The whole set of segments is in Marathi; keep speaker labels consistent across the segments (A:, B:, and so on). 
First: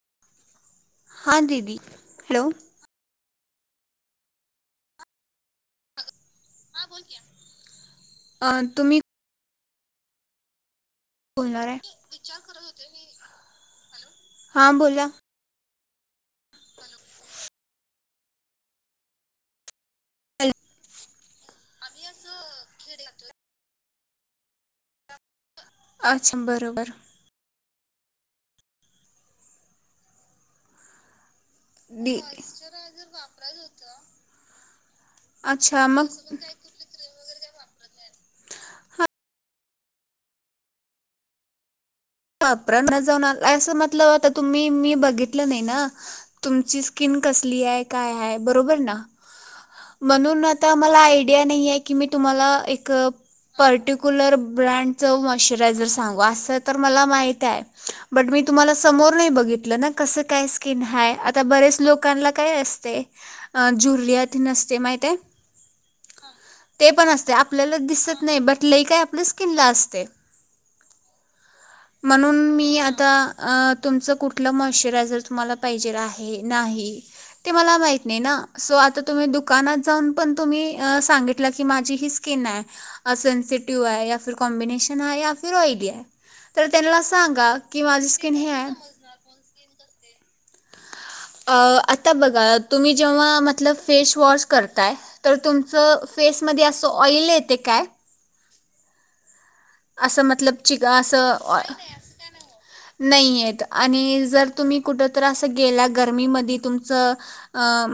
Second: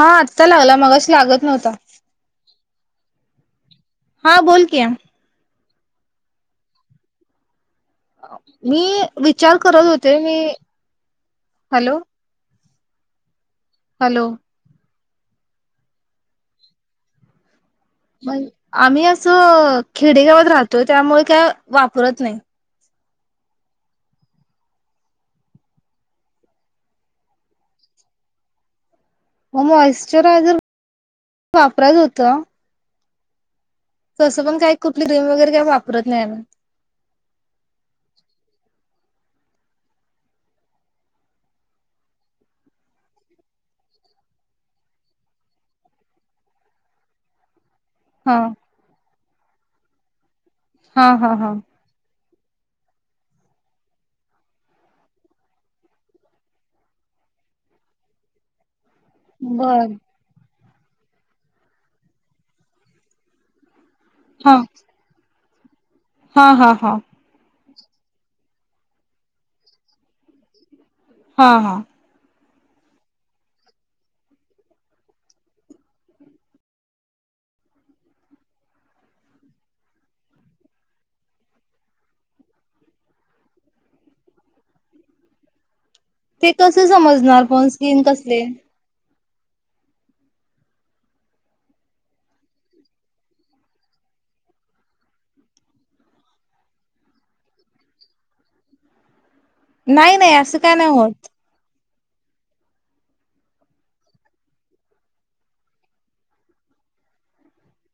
A: हा आता लागला मगाशी
B: हां
A: लागत नव्हता.
B: दिदी हॅलो
A: हां बोलकी
B: हा बोल की.
A: मी
B: तुम्ही
A: विचार करत होते मी
B: बोलणार आहे.
A: हॅलो
B: विचार करत हो ते की हॅलो, हा बोला.
A: म आम्ही असं खेडेगावात राहतोय, त्यामुळे काय वापरत नाही.
B: [unintelligible] अच्छा बरोबर
A: मग मॉइश्चरायझर वापरायचं
B: दि
A: होतं
B: मॉइश्चरायझर वापरायच होत.
A: तसं पण काही कुठली क्रीम वगैरे काय वापरत
B: मग
A: नाही आम्ही
B: वापरात जाऊन आणलायसा ना म्हटल्यावर आता तुम्ही मी बघितलं नाही ना तुमची स्किन कसली आहे. काय आहे
A: हा
B: बरोबर ना म्हणून आ मला
A: हा हा
B: आयडिया
A: हा
B: नाहीे की मी तुम्हाला एक पर्टिक्युलर ब्रँडच मॉइश्चरायझर सांगु अस तुम्हाला माहित आहे बट मी तुम्हाला सां समोर नाही बघितलं ना
A: बर
B: कसं काय की नाय आता बरेच लोकांना काय असते जु रियातीन
A: हा
B: असते माहित आहे.
A: हा हा
B: ते
A: हा.
B: पण असते आपल्याला दिसत नाही बट लई काय आपल्या स्किनला असतय.
A: हा हा
B: म्हणून मी मी आता तुमचं कुठलं मॉश्चरायझर तुम्हाला पाहिजे आहे नाही ते मला माहीत नाही. ना सो आता तुम्ही दुकानात जाऊन पण तुम्ही सांगितलं की माझी ही स्किन आहे. सेन्सिटिव्ह आहे या फिर कॉम्बिनेशन आहे या फिर ऑइली आहे.
A: ते
B: तर
A: कस
B: त्यांना
A: समजणार
B: सांगा
A: पण
B: की
A: स्किन
B: माझी
A: कसले
B: हे आहे आता बघा तुम्ही जेव्हा मतलब फेशवॉश करताय. तर तुमचं फेसमध्ये असं ऑइल येते काय?
A: नाही
B: असं
A: नाही
B: मतलब
A: काय
B: चिक
A: नाही होत
B: असं ऑ नाही येत आणि जर तुम्ही कुठतर अस गेला गर्मीमध्ये तुमच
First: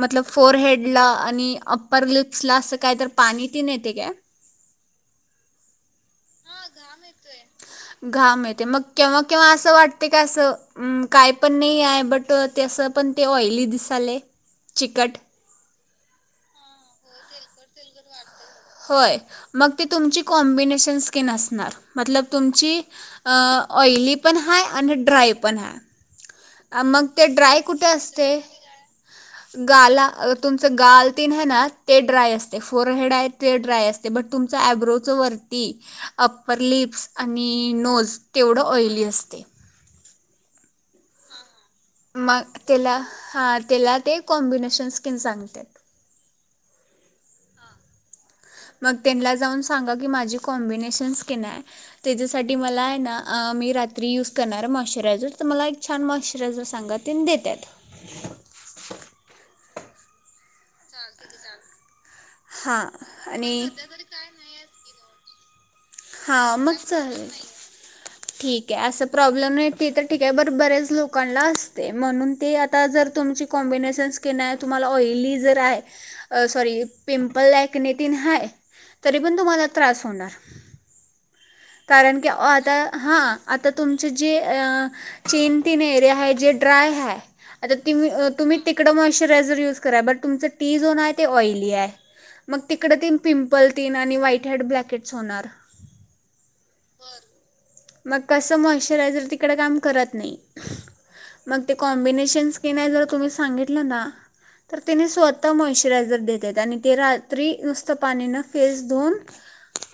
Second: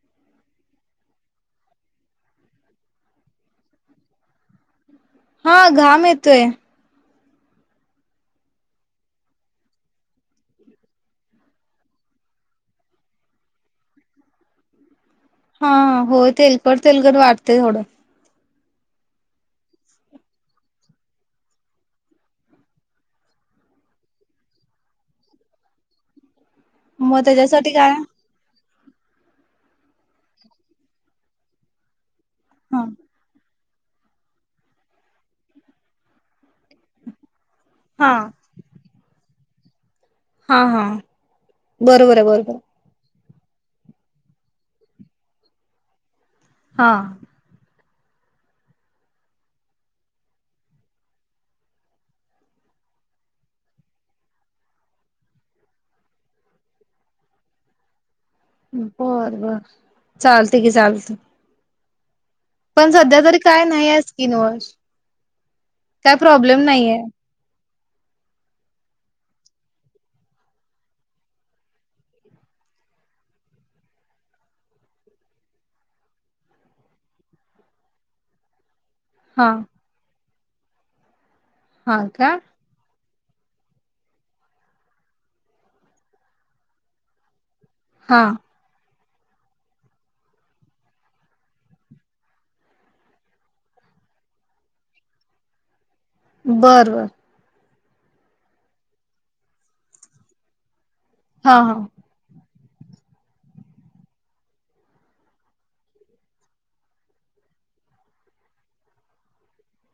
B: मतलब फोरहेड ला आणि अप्पर लिप्सला अस काय तर पाणी तेन येते का?
A: हा घाम येत तोय
B: घाम येतोय, मग केव्हा केव्हा असं वाटते का असं काय पण नाही आहे बट तस पण ते ऑइली दिसाले, चिकट
A: हा हो तेलकट, तेलकट वाटतय थोडं
B: होय मग त तुमची कॉम्बिनेशन स्किन असणार मतलब तुमची ऑयली पण हाय, ड्राय पण हाय मग ते ड्राय
A: त्याच्यासाठी
B: कुठे
A: काय
B: असते? गाला तुमच गाल तेन हाय ना ते ड्राय असते
A: हा
B: फोर हेड आहेत ते ड्राय असते, बट तुमचा ॲबरोच वरती अप्पर लिप्स आणि
A: हा
B: नोज तेवढं ऑइली असते
A: हा हा बरोबर आहे
B: मग
A: बरोबर
B: तिला हा त्याला ते कॉम्बिनेशन स्किन सांगते.
A: हा
B: मग त्यांना जाऊन सांगा की माझी कॉम्बिनेशन स्किन आहे. त्याच्यासाठी मला आहे, ना मी रात्री यूज करणार आहे. मॉश्चरायझर तर मला एक छान मॉश्चरायझर सांगा त्यांनी देतात.
A: बर बर चालतय, की चालत
B: हां
A: पण, सध्या तरी काय
B: आणि
A: नाही आहे स्किन वर काय
B: हां
A: प्रॉब्लेम
B: मग
A: नाहीये.
B: चालेल ठीक आहे. अस प्रॉब्लेम नाही ते तर ठीक आहे. बर बर्‍याच लोकांना असते. म्हणून ते आता जर तुमची कॉम्बिनेशन स्किन आहे. तुम्हाला ऑयली जर आहे. सॉरी पिंपल ॲकनीतील हाय तरी पण
A: हा
B: तुम्हाला त्रास होणार
A: हा
B: कारण, की
A: का
B: आता हां आता तुमचं जे चेनतीन एरिया आहे जे ड्राय हाय आता ती
A: हा
B: तुम्ही तिकडं माॅयचरायजर युज करा. बट तुमचं टी झोन आहे. ते ऑयली आहे. मग तिकडं ते पिंपल तेन व्हाईट हेड ब्लकेट होणार
A: बर बर
B: मग कसं मॉशरायझर तिकडं काम करत नाही.
A: हा
B: मग ते
A: हा
B: कॉम्बिनेशन्स- त नाही जर तुम्ही सांगितलं ना तर तिने स्वतः मॉशचरायझर देतेत आणि ते रात्री नुसत पाणीन फेस धुवून,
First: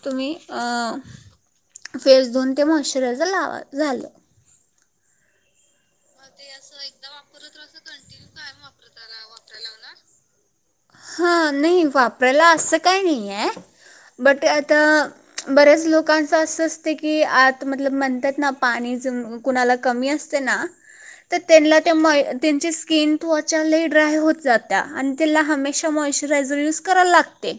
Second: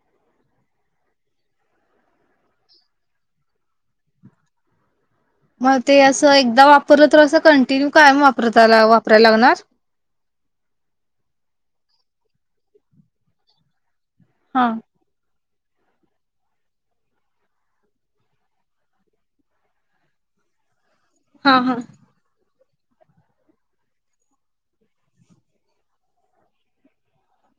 B: तुम्ही अ फेस धुवून ते मॉश्चरायझर लावा, झालं.
A: मग ते असं एकदा वापरलं तर असं कंटिन्यू कायम वापरत आला. लावणार?
B: हा नाही वापरायला असं काही नाहीय. बट
A: हा
B: आता बऱ्याच लोकांच असं असते की, आत मतलब म्हणतात ना पाणी कुणाला कमी असते ना? तर
A: हा हा
B: त्यांला त्या माॅय त्यांची स्किन त्वचा लय ड्राय होत जात्या आणि त्याला हमेश मॉइश्चरायजर युज कराल लागते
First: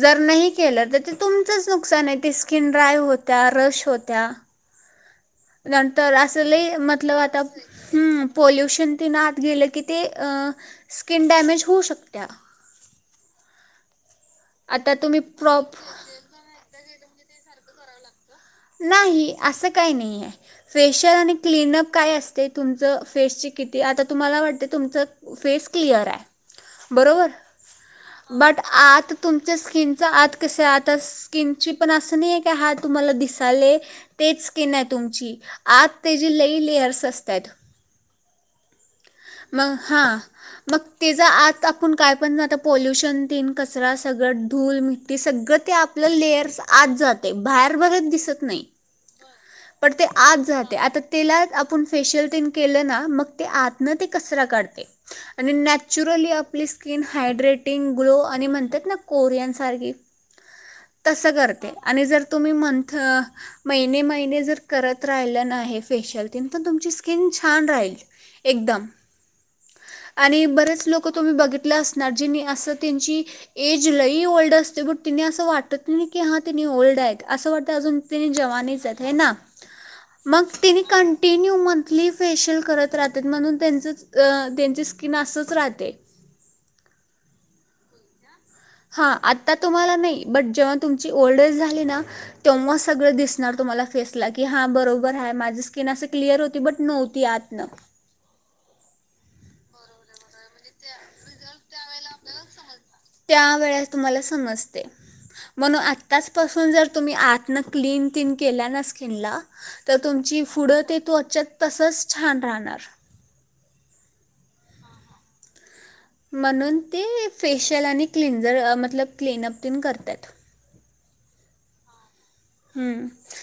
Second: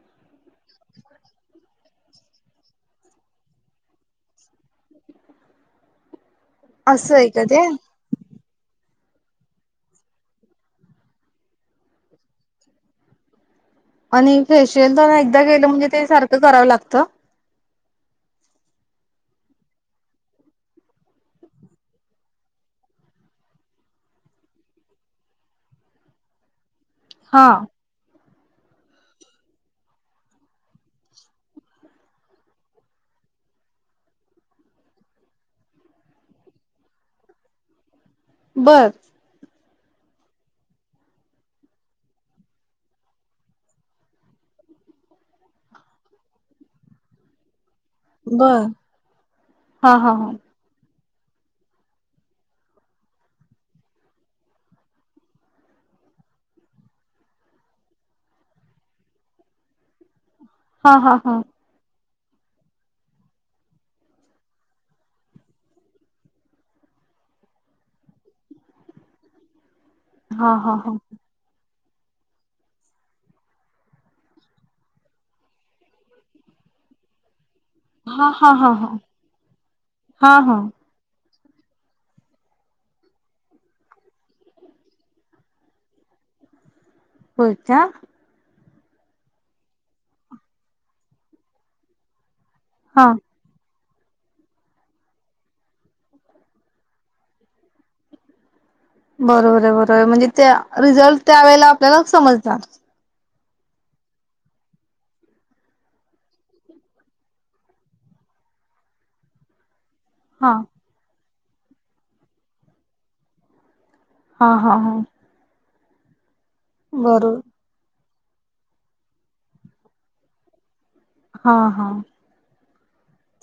B: जर नाही केलं त ते तुमचाच नुकसान आहे ते स्किन ड्राय होत्या रश होत्या नंतर अजू अस मतल
A: असं आहे
B: आता
A: का ते
B: पोल्युशन [unintelligible] ते ना आत गेलं की ते अ स्किन डॅमेज होऊ शकते त्या
A: आणि फेशियल तर एकदा केल म्हणजे ते सारखं करावं लागतं
B: नाही असं काही नाही आहे फेशल आणि क्लनअप काय असते तुमच फेसची किती आता तुम्हाला वाटते तुमचं फेस क्लिअर आहे बरोबर
A: हा
B: बट आत तुमच्या स्किनचा आत कस आता स्किन ची पण असं नाही आहे की हा तुम्हाला दिस झा तेच स्किन ये तुमची आत त्याचे लई लेअर्स असतात
A: बर
B: मग हा मग त्याचा आत आपण काय पण आता पॉल्युशन तीन कचरा सगळं धूल मिट्टी सगळं ते आपलं लेयर् आत जाते बाहेर दिसत नाही
A: बर
B: बट
A: हा
B: ते
A: हा हा
B: आते आता त्याला आपण फेशियल तीन केलं ना मग ते आत न ते कचरा काढते आणि नॅचरली आपली स्किन हायड्रेटिंग ग्लो आणि म्हणतात ना कोरियनसारखी
A: हा हा
B: तसं
A: हा
B: करते आणि जर तुम्ही मंथ महिने महिने जर करत राहिलं ना हे फेशियल त तुमची स्किन छान राहील एकदम आणि
A: हा हा
B: बरेच
A: हा
B: लोक तुम्ही बघित असणार जि असं त्यांची एज लई ओल्ड असते पण तिने असं वाटत की हा तिने ओल्ड आहेत असं वाट अजून तेनी
A: हा हा हा
B: जवानी च
A: हा
B: ये हेना
A: हा
B: मग
A: हा
B: तेनी कं ते न्यू मंथली फेशियल करत राहत म्हण त्यांचच ग त्यांची स्किन असच राहते
A: होय का
B: हा आता तुम्हाला नाही बट जेव्हा तुमची ओल्ड एज झाली ना तेव्हा
A: हा
B: सगळं दिसणार तुम्हाला फेसला की हां बरोबर आहे माझी स्किन असे क्लिअर होती बट नव्हती आतनं
A: बरोबर आहे बरोबर म्हणजे त्या रिझल्ट त्या वेळेला आपल्याला समजत
B: त्या वेळेस तुम्हाला समजते म्हणून आत्ताचपासून जर तुम्ही आतनं क्लीन तीन केल्या ना स्किनला तर तुमची
A: हा
B: पुढं ते त्वच तसंच छान राहणार
A: हा हा हा.
B: म्हणून ते
A: बरोबर
B: फेशिल आणि क्लिंझर अ मतलब क्लिनअप तेन करत्यात,
A: हा हा.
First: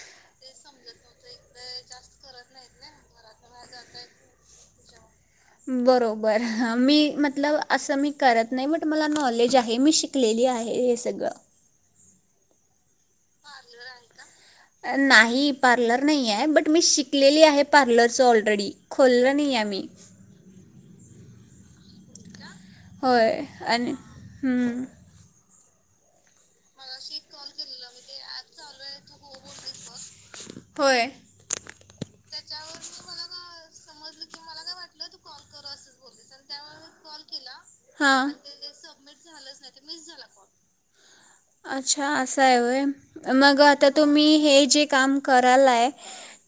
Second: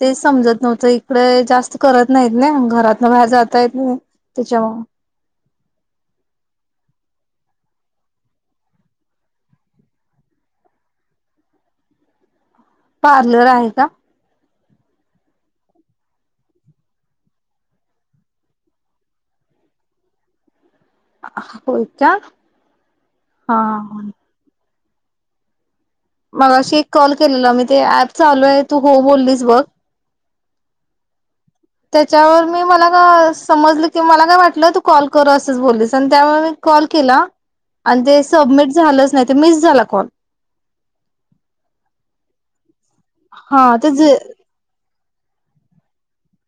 A: ते समजतं नव्हतं इकडे जास्त करत नाहीत ना घरातन बाहेर जात येत नाही त्यांच्यामुळ
B: बरोबर मी मतल असं मी करत नाही., बट मला नॉलेज आहे मी शिकलेली आहे हे सगळं.
A: पार्लर आहे का?
B: नाही पार्लर नाही आहे बट मी शिकलेली आहे, पार्लरचं ऑलरेडी खोल्ल नाही आहे मी,
A: होय का.
B: होय
A: हा
B: आणि हम्म.
A: मगाशी एक कॉल केलेला मी ते ऍप चालू आहे तू हो बोललीस बघं?
B: होय.
A: त्याच्यावर मी मला का समजलं की मला काय वाटलं तू कॉल कर असंच बोललीस आणि त्यामुळे मी कॉल केला,. आणि ते
B: हां
A: सबमिट झालंच नाही ते मिस झाला कॉल
B: अच्छा असं आहे होय,
A: हा
B: मगं आता
A: ते जे
B: तुम्ही हे जे काम करायलाय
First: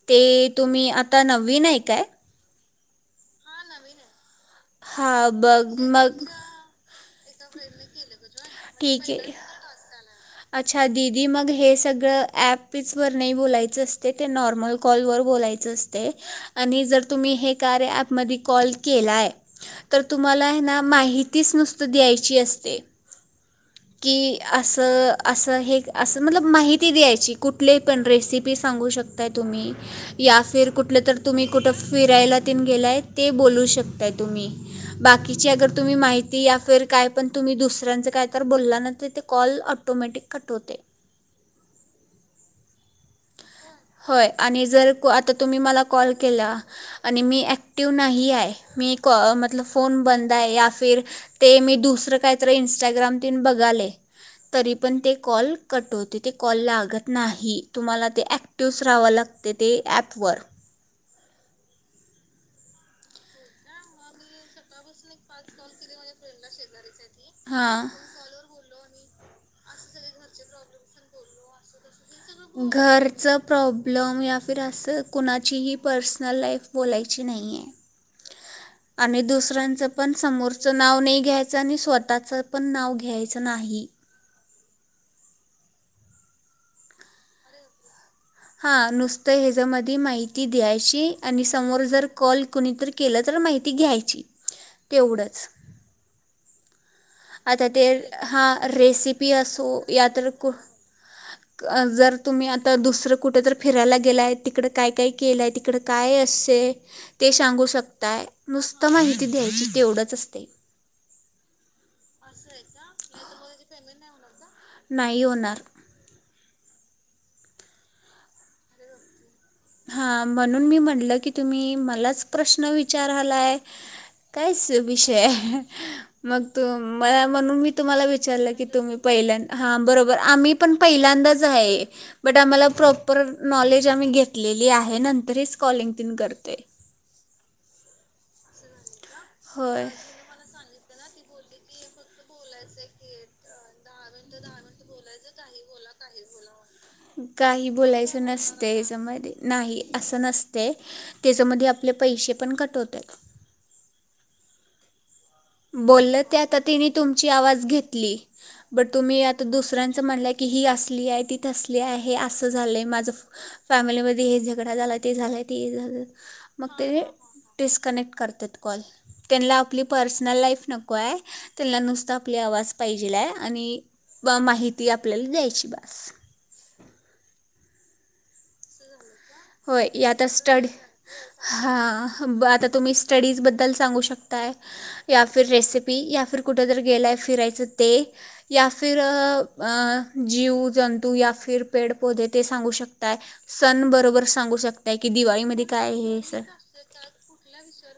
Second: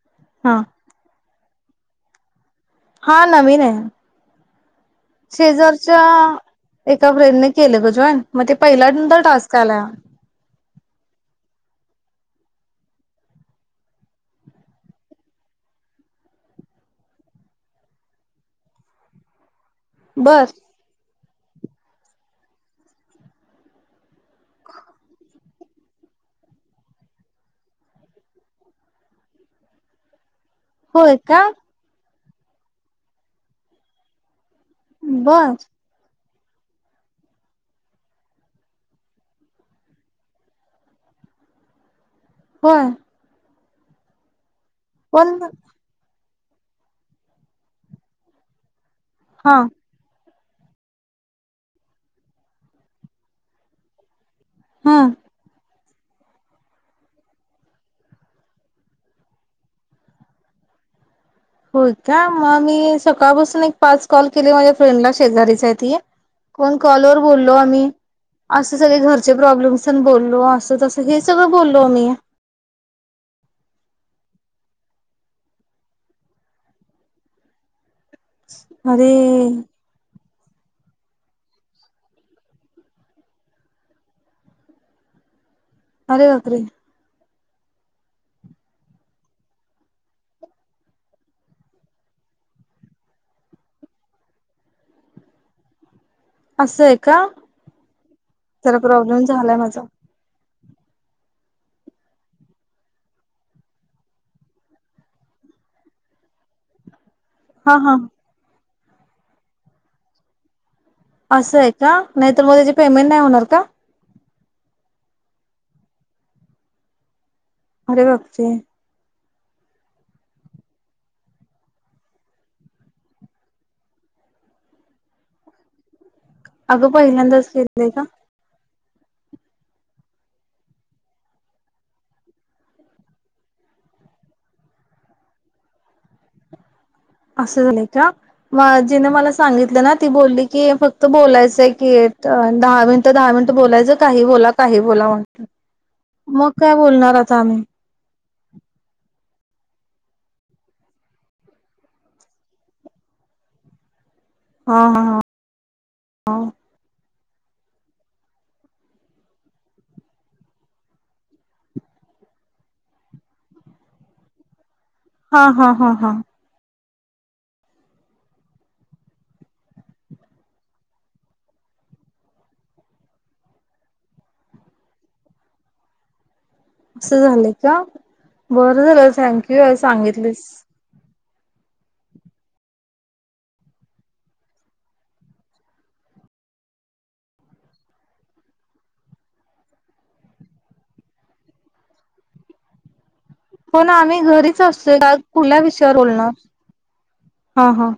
B: ते
A: हा
B: तुम्ही आता. आता नवीन‌ हाय काय?
A: हा नवीन आहे.
B: हां बघ
A: शेजारच्या
B: मग
A: एक त्या फ्रेंडन केलं गं जॉईन मगं ते पहिल्या
B: ठीक
A: नंतर
B: आहे
A: टास्क आला.
B: अच्छा दिदी मगं हे सगळं ॲप वर नाही बोलायचं असतय ते नॉर्मल कॉलवर बोलायचं असतय आणि जर तुम्ही हे कार्या ऍपमध्ये कॉल केलाय. तर
A: बर
B: तुम्हाला ना माहीती तीच नुसतं द्यायची असते की असं - असं हे असं मतलब माहिती द्यायची कुठली पण रेसिपी सांगू शकताय तुम्ही या- फिर कुठलं
A: होय
B: तर
A: का
B: तुम्ही कुठं फिरायला? गेलाय ते बोलू शकताय तुम्ही. बाकीची
A: बर
B: अगर तुम्ही माहिती या फिर काय पण तुम्ही दुसऱ्यांचं काय तर बोलला ना तर ते कॉल. ऑटोमॅटिक कट होतय.
A: होय!
B: होय आणि जर आता
A: पण
B: तुम्ही मला कॉल केला आणि मी ऍक्टिव नाही आहे मी-
A: हा
B: मतलब फोन बंद- या फिर ते मी दुसर काहीतर इंस्टाग्राम तेन बघाले. तरी पण ते
A: हम्म
B: कॉल- - कट होते ते कॉल लागत नाही तुम्हाला ते ॲक् [unintelligible] लागते ते ॲपवर
A: होय काय मग मी सकाळपासून एक पाच कॉल केले माझ्या फ्रेंडला शेजारीच आहे ती कोण कॉलर बोललो
B: हां
A: आम्ही असं सगळे घरचे प्रॉब्लेम्सण बोललो असं तसं हे सगळं बोललो आम्ही -
B: घरचं प्रॉब्लेम या फिर असं कुणाचीही पर्सनल लाईफ बोलायची नाही याय
A: अरे
B: समोरचं नाव नाही घ्यायचं आणि स्वतःचं पण नाव घ्यायचं नाही.
A: अरे बापरे
B: हा नुसतं ह्यजमध्ये माहिती द्यायची आणि समोर जर कॉल कुणीतरी केला तर माहिती घ्यायची तेवढंच
A: अस
B: आता ते हा
A: प्रॉब्लेम
B: रेसिपी
A: झालाय
B: असो
A: माझा
B: या तर जर तुम्ही आता दुसरं कुठ फिरायला गेलाय तिकड काय काय केलंय तिकड काय अस ते सांगू
A: हा हा
B: शकताय नुसत आता माहिती द्यायची तेवढंच असतय
A: असं य ह नाहीतर मग त्याची पेमेंट नाही होणार का
B: नाही होणार
A: अरे बापरे
B: हा म्हणून मी म्हटलं की तुम्ही मलाच प्रश्न विचारालाय काय कायच विषय मग त
A: अगं पहिल्यांदाच
B: म्हणून मी
A: केलंय का
B: तुम्हाला विचारलं की तुम्ही पहिल्यांद हा बरोबर आम्ही पण पहिल्यांदाच आहे बट आम्हाला प्रॉपर नॉलेज आम्ही घेत घेतलेले आहे, नंतर चं कॉलिंग तेन करतेय
A: असं झाले का म जिने मला सांगितलं
B: होय
A: ना ती बोलली की फक्त त बोलायचंय की दहा मिनिट दहा मिनिट बोलायचं काही बोला काही बोला म्हणत मग काय बोलणार आता आम्ही
B: काही बोलायचं नसतं याच्यामध्ये नाही अस नसते त्याच्यामध्ये आपले पैसे पण कटवत्यात
A: हा हा हा
B: बोलल ते आता तेनी तुम ची आवाज घेतली, बट तुम्ही आता दुसऱ्याचं म्हणले कि ही असली आहे ती तसली आहे हे असं झाले आहे, माझं फॅमिली मध्ये हे झगडा झालाय ते
A: हा
B: झालंय ते
A: हा हा हा
B: झालं
A: हा
B: मग ते डिस्कॅनेट करत्यात कॉल त्याना आपली पर्स नल लाईफ नको आहे त्यांना नुसतं आपली आवाज पाहिजेला आहे आणि माहिती आपल्याला द्यायची बस
A: असं झालंय का बरं झालं थँक्यू ह
B: होय या आता
A: सांगितलीस
B: स्टडी हां ब आता तुम्ही स्टडीजबद्दल सांगू शकताय, या फिर रेसिपी या, फिर कुठेतरी गेलाय फिरायचं, ते या फिर जीव जंतू या, फिर पेड पोधे ते सांगू शकताय. सन बरोबर,
A: अस
B: शकताय, की
A: का, कुठल्या
B: दिवाळीमध्ये काय
A: विषयावर
B: आहे हे
A: बोलणार?
B: सण.
A: हा हा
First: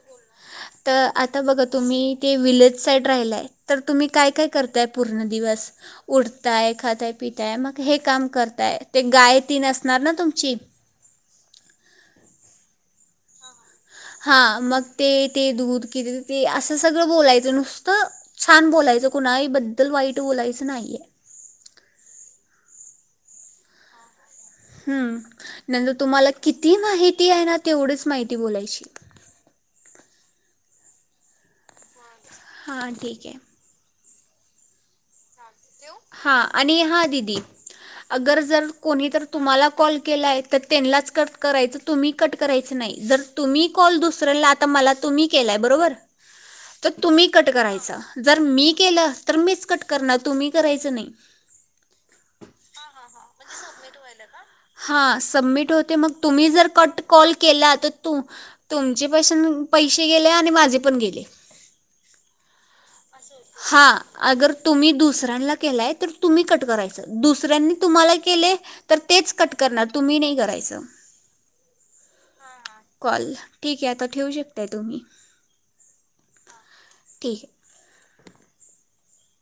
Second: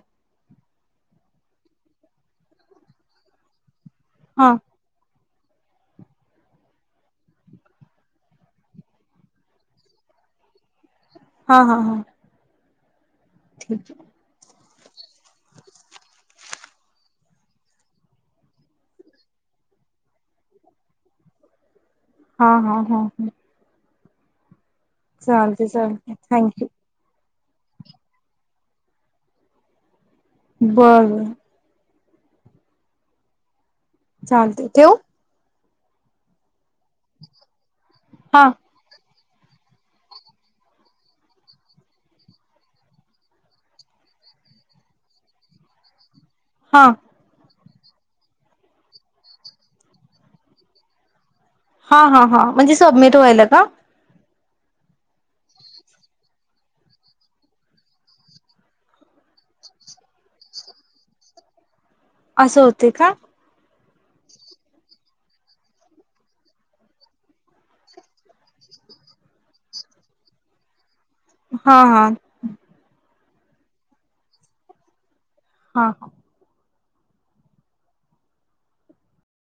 B: तर आता बघा तुम्ही ते विलेज साईड राहिलाय. तर तुम्ही काय काय
A: हा
B: करताय पूर्ण दिवस उठताय, खाताय, पिताय, मग हे काम करताय ते गाय तेन असणार ना तुमची?
A: हा हा हा ठीक आहे
B: हा मग ते ते दूध किती देते असं सगळं बोलायचं, नुसतं छान बोलायचं कुणाही बद्दल वाईट बोलायचं नाहीय.
A: हा हा हा हा, चालते
B: हम्म नंतर
A: चालते
B: तुम्हाला
A: थँक्यू
B: किती माहि ती आहे ना तेवढीच माहिती बोलायची.
A: बरं,
B: हां ठीक आहे..
A: चालते ठेवू?
B: हा, आणि हा दिदि, अगर
A: हा
B: जर कोणी तर, तुम्हाला कॉल केलाय तर त्यांनाच कट करायचं तुम्ही कट करायच नाही, जर तुम्ही कॉल दुसऱ्याला आता मला तुम्ही केलाय बरोबर
A: हा
B: तर तुम्ही कट करायचा. जर मी केल तर मीच कट करणार तुम्ही करायच नाही.
A: हा हा हां म्हणजे सबमिट व्हायला का?
B: हा सबमिट होते मग तुम्ही जर कट कॉल केला, तर त तुमचे पैसे गेले आणि माझे पण गेले.
A: अस होत.
B: हा, अगर तुम्ही दुसऱ्यांना केलाय तर तुम्ही कट करायच दुसऱ्यांनी तुम्हाला केले तर तेच कट करणार तुम्ही नाही करायचं.
A: हा हा,
B: कॉल, ठीक आहे आता ठेवू शकताय तुम्ही.
A: हा हा,
B: ठीक आहे.